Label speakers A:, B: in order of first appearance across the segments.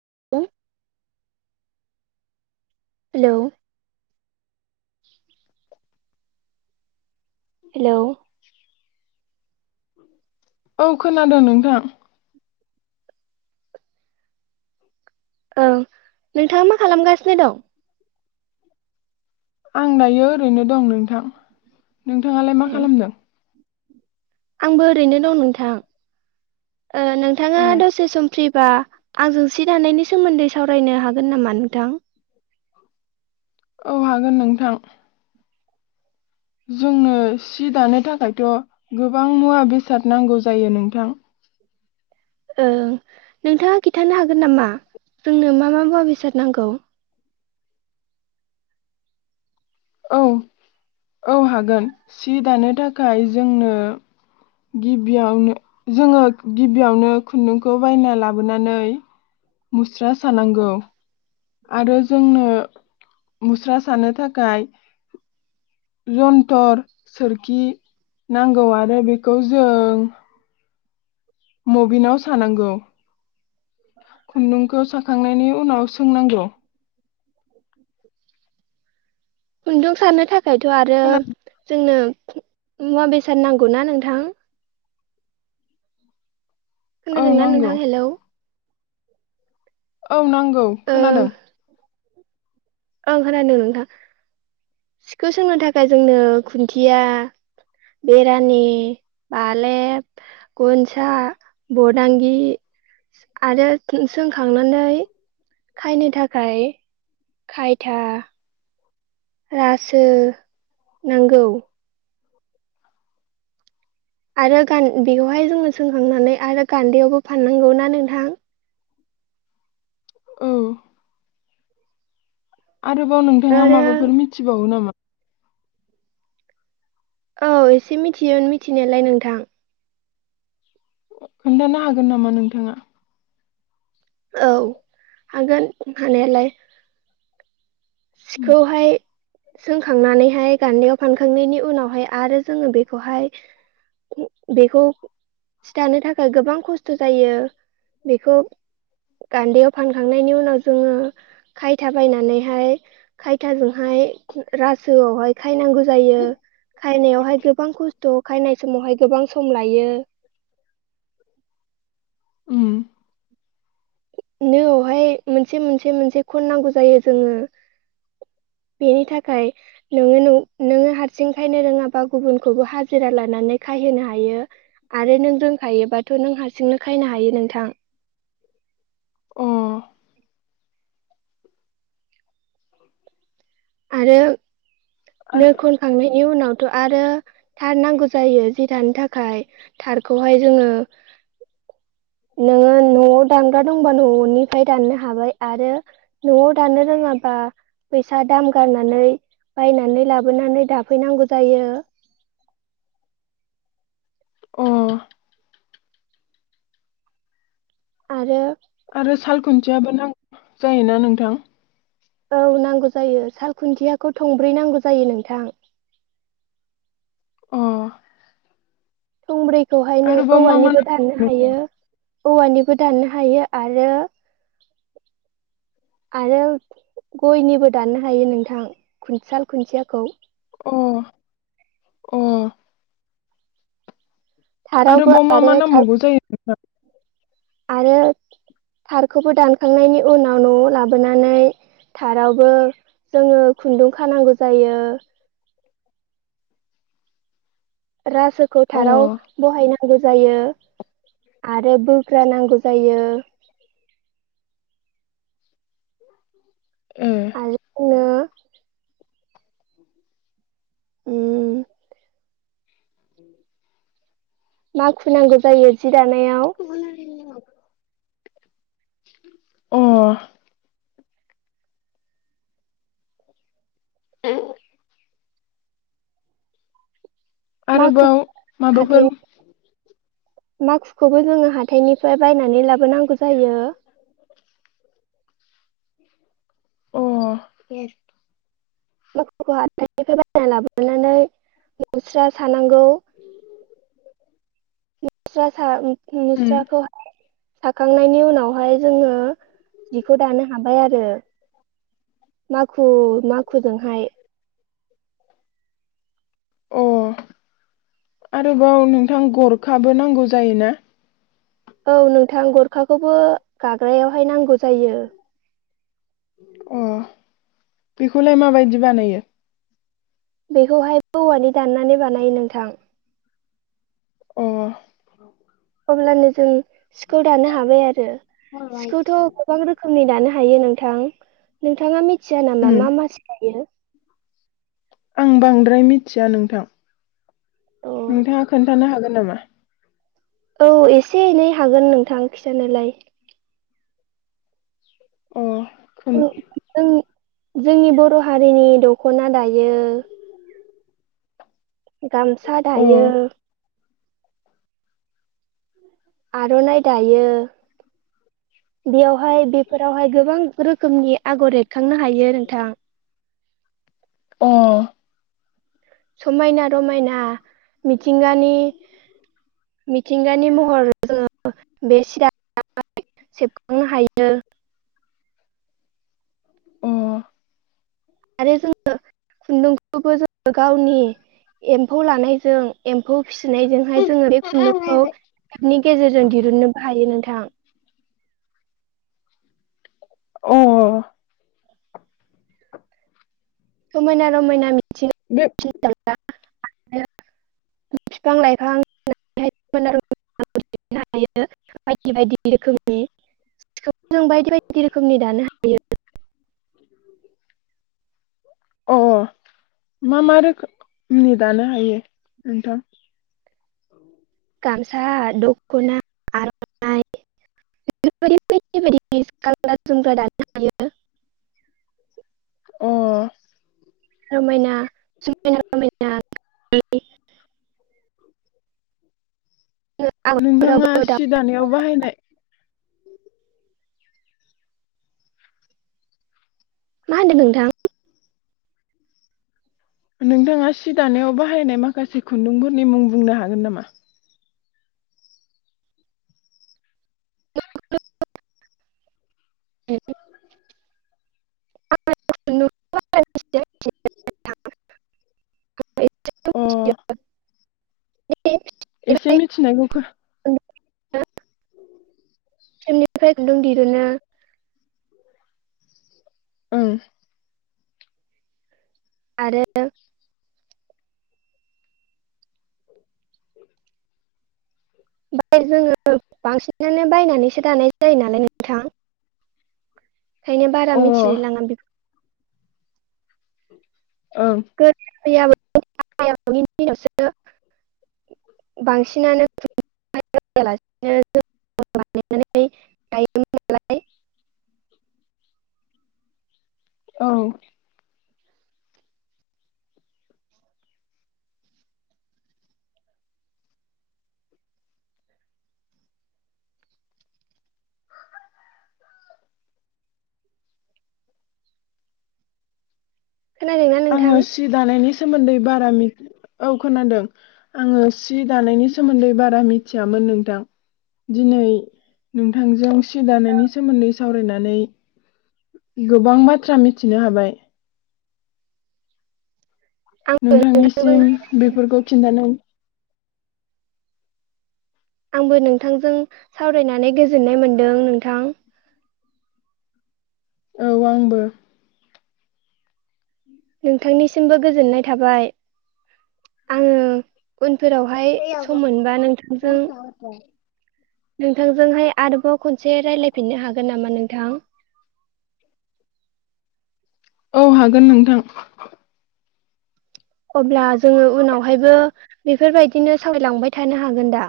A: [unintelligible] हेल' hello
B: औ खोनादों नोंथां।
A: औ नोंथाङा मा खालामगासिनो दं?
B: आं दायो ओरैनो दं नोंथां। नोंथाङालाय मा
A: ए
B: खालामदों?
A: आंबो ओरैनो दं नोंथां। ओ नोंथाङा
B: ए
A: दसे सम फ्रि बा आंजों सि दानायनि सोमोन्दै सावरायनो हागोन नामा नोंथां?
B: औ हागोन नोंथां। जोंनो सि दानो थाखायथ' गोबां मुवा बेसाद नांगौ जायो नोंथां।
A: ओं नोंथाङा खिन्थानो हागोन नामा जोंनो मा मा मुवा बेसाद नांगौ?
B: औ औ हागोन सि दानो थाखाय जोंनो गिबियावनो जोङो गिबियावनो खुन्दुंखौ बायना लाबोनानै मुस्रा सानांगौ। आरो जोंनो मुस्रा सानो थाखाय जन्थर सोरखि नांगौ आरो बेखौ जों मबिनाव सानांगौ। खुन्दुंखौ साखांनायनि उनाव सोंनांगौ।
A: खुन्दुं साननो थाखा थाखायथ' आरो
B: खोना
A: जोंनो मुवा बेसाद नांगौ ना नोंथां?
B: औ
A: खोनादोंना
B: नांगौ
A: नोंथां हेल?
B: औ नां औ
A: ओ
B: खोनादों।
A: ओं खोनादों नोंथां सिखौ सोंनो थाखाय जोंनो खुन्थिया बेरानि बालेब गनसा बदांगि आरो सोंखांनानै खायनो थाखाय खायथा रासो नांगौ। आरो गान बेखौहाय जोङो सोंखांनानै आरो गान्दैयावबो फाननांगौ ना नोंथां?
B: औ। आरोबाव नोंथाङा
A: आरो
B: माबाफोर मिथिबावो नामा?
A: औ एसे मिथियो मिथिनायालाय नोंथां।
B: खोन्थानो हागोन नामा नोंथाङा?
A: औ हागोन हानायालाय।
B: उम
A: सिखौहाय सोंखांनानै हाय गान्दैयाव फानखांनायनि उनावहाय आरो जोङो बेखौहाय बेखौ सिथानो थाखाय गोबां खस्थ' जायो। बेखौ गान्दैयाव फानखांनायनि उनाव जोङो खायथा बायनानैहाय खायथा जों हाय रासोआवहाय खायनांगौ जायो। खायनायावहाय गोबां खस्थ' खायनाय समावहाय गोबां सम लायो।
B: उम।
A: नोआवहाय मोनसे मोनसे मोनसे खननांगौ जायो जोङो। बेनि थाखाय नोङो नों नोङो हारसिं खायनो रोङाबा गुबुनखौबो हाजिरा लानानै खायहोनो हायो। आरो नों रोंखायोबाथ' नों हारसिंनो खायनो हायो नोंथां।
B: अ।
A: आरो नो
B: आरो
A: खनखांनायनि उनाव थ' आरो थार नांगौ जायो जि दानो थाखाय। थारखौहाय जोङो नोङो न'आव दानग्रा दंबा न'निफ्राय दाननो हाबाय आरो न'आव दाननो रोङाबा फैसा दाम गारनानै बायनानै लाबोनानै दाफैनांगौ जायो।
B: अ।
A: आरो
B: आरो साल खुन्थियाबो नांगौ जायोना नोंथां?
A: औ नांगौ जायो साल खुन्थियाखौ थंब्रै नांगौ जायो नोंथां।
B: अ।
A: थंब्रै खौहाय नों
B: आरोबाव मा मा
A: औवानिबो दाननो
B: नां
A: हायो। औवानिबो दाननो हायो आरो आरो गयनिबो दाननो हायो नोंथां खुन साल खुन्थियाखौ।
B: अ अ।
A: थारावबो
B: आरोबाव मामा
A: आरो
B: नांबावगौ जायो [unintelligible]
A: आरो थारखौबो दानखांनायनि उनाव न'आव लाबोनानै थारावबो जोङो खुन्दुं खानांगौ जायो। रासोखौ
B: अ
A: थाराव बहायनांगौ जायो आरो बोग्रा नांगौ जायो।
B: [inaudible]
A: आरो [unintelligible] उम
B: [inaudible]
A: माखु नांगौ जायो जि दानायाव।
B: अ। [unintelligible]
A: माखु
B: आरोबाव माबाफोर
A: माकुखौबो जोङो हाथायनिफ्राय बायनानै लाबोनांगौ जायो।
B: अह
A: माकुखौ हाथाइनिफ्राय बायना लाबोनानै मुस्रा सानांगौ। मुस्रा सा
B: उम
A: मुस्राखौ साखांनायनि उनावहाय जोङो जिखौ दानो हाबाय आरो माखु माखुजोंहाय
B: अ आरोबाव नोंथां गरखाबो नांगौ जायोना
A: औ नोंथां गरखाखौबो गाग्रायावहाय नांगौ जायो।
B: अह बेखौलाय माबायदि बानायो
A: बेखौहाय औवानि दाननानै बानायो नोंथां
B: एह
A: अब्लानो जों सिखौ दानो हाबाय आरो सिखौथ' गोबां रोखोमनि दानो हा हायो नोंथां मिथिया नामा
B: उम
A: मा मा सि दायो?
B: आं बांद्राय मिथिया नोंथां
A: औ
B: नोंथाङा खोन्थानो हागोन! नामा
A: औ एसे एनै हागोन नोंथां खिथानोलाय
B: एह खोन
A: जों जोंनि बर' हारिनि दख'ना दायो। गामसा
B: अ
A: दायो। आर'नाइ दायो बेयावहाय बेफोरावहाय गोबां रोखोमनि आगर एर खांनो हायो नोंथां
B: अ
A: समायना रमायना मिथिंगानि मिथिंगानि महर जोङो बे सिआव सेबखांनो हायो।
B: अ
A: आरो जोङो खुन्दुंखौबो जोङो गावनि एम्फौ लानायजों एम्फौ फिसिनाय जोंहाय जोङो बे खुन्दुंखौ केपनि गेजेरजों दिहुननोबो हायो नोंथां। थां।
B: अ।
A: समायना रमायना। [inaudible]
B: बे
A: आरो बिफां लाइफांनो हायो बायदि बायदि रोखोमनि। जों बायदि बायदि रोखोमनि दानो हायो। हाथों।
B: अ मा मा रोखोमनि दानो हायो नोंथां?
A: गामसा, दख'ना, आर'नाइ [unintelligible] गानग्रा जोमग्रा दानो हायो।
B: अ
A: रमायना, समायना रमायना [unintelligible]
B: नोंथाङा
A: आगरफोरावबो दा
B: सि दानायाव बाहायनाय
A: मा होन्दों नोंथां?
B: नोंथाङा सि दानायाव बाहायनाय माखासे खुन्दुंफोरनि मुं बुंनो हागोन नामा?
A: [unintelligible]
B: अह। एसे
A: फिथोबनिफ्राय
B: मिथिनायखौ ख
A: [unintelligible] दिरुनो।
B: उम।
A: आरो ओमफाय जोङो बांसिनानो बायनानैसो दानाय जायो नालाय नोंथां ओंखायनो बारा
B: ओं
A: मिथिलायलाङा बि
B: [inaudible]
A: [unintelligible] [unintelligible] बांसिनानो [unintelligible]
B: औ।
A: खोनादोंना नोंथां
B: आङो सि दानायनि सोमोन्दै बारा मि औ खोनादों। आङो सि दानायनि सोमोन्दै बारा मिथियामोन नोंथां दिनै नोंथांजों सि दानायनि सोमोन्दै सावरायनानै गोबां बाथ्रा मिथिनो हाबाय।
A: आं
B: नोंथांनिसिम
A: नोंथांजोंहाय
B: बेफोरखौ खिन्थानो
A: आंबो नोंथांजों सावरायनानै गोजोननाय मोनदों नोंथां।
B: औ आंबो।
A: नोंथांनिसिमबो गोजोननाय थाबाय। आङो उन फोरावहाय सम मोनबा नोंथांजों नोंथांजोंहाय आरोबाव खनसे रायलायफिनो हागोन नामा नों थां?
B: औ हागोन नोंथां।
A: अब्ला जोङो उनावहायबो बेफोरबायदिनो सावरायलांबाय थानो हागोन दा?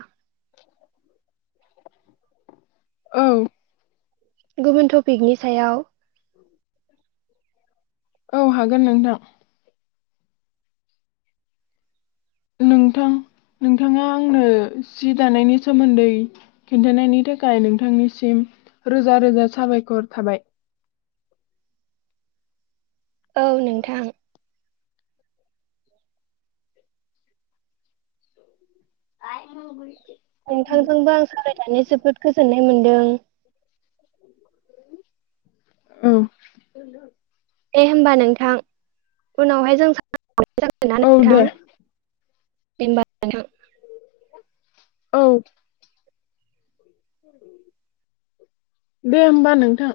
B: औ।
A: गुबुन टपिकनि सायाव।
B: औ हागोन नोंथां। नोंथां नोंथाङा आंनो सि दानायनि सोमोन्दै खिन्थानायनि थाखाय नोंथांनिसिम रोजा रोजा साबायखर थाबाय।
A: औ नोंथां।
B: [inaudible]
A: नोंथांजोंबो दों।
B: औ।
A: दे होमबा नोंथां उनावहाय जों सा [unintelligible] जागोनना
B: औ
A: नोंथां?
B: दे
A: दे होमबा नोंथां।
B: औ दे होमबा नोंथां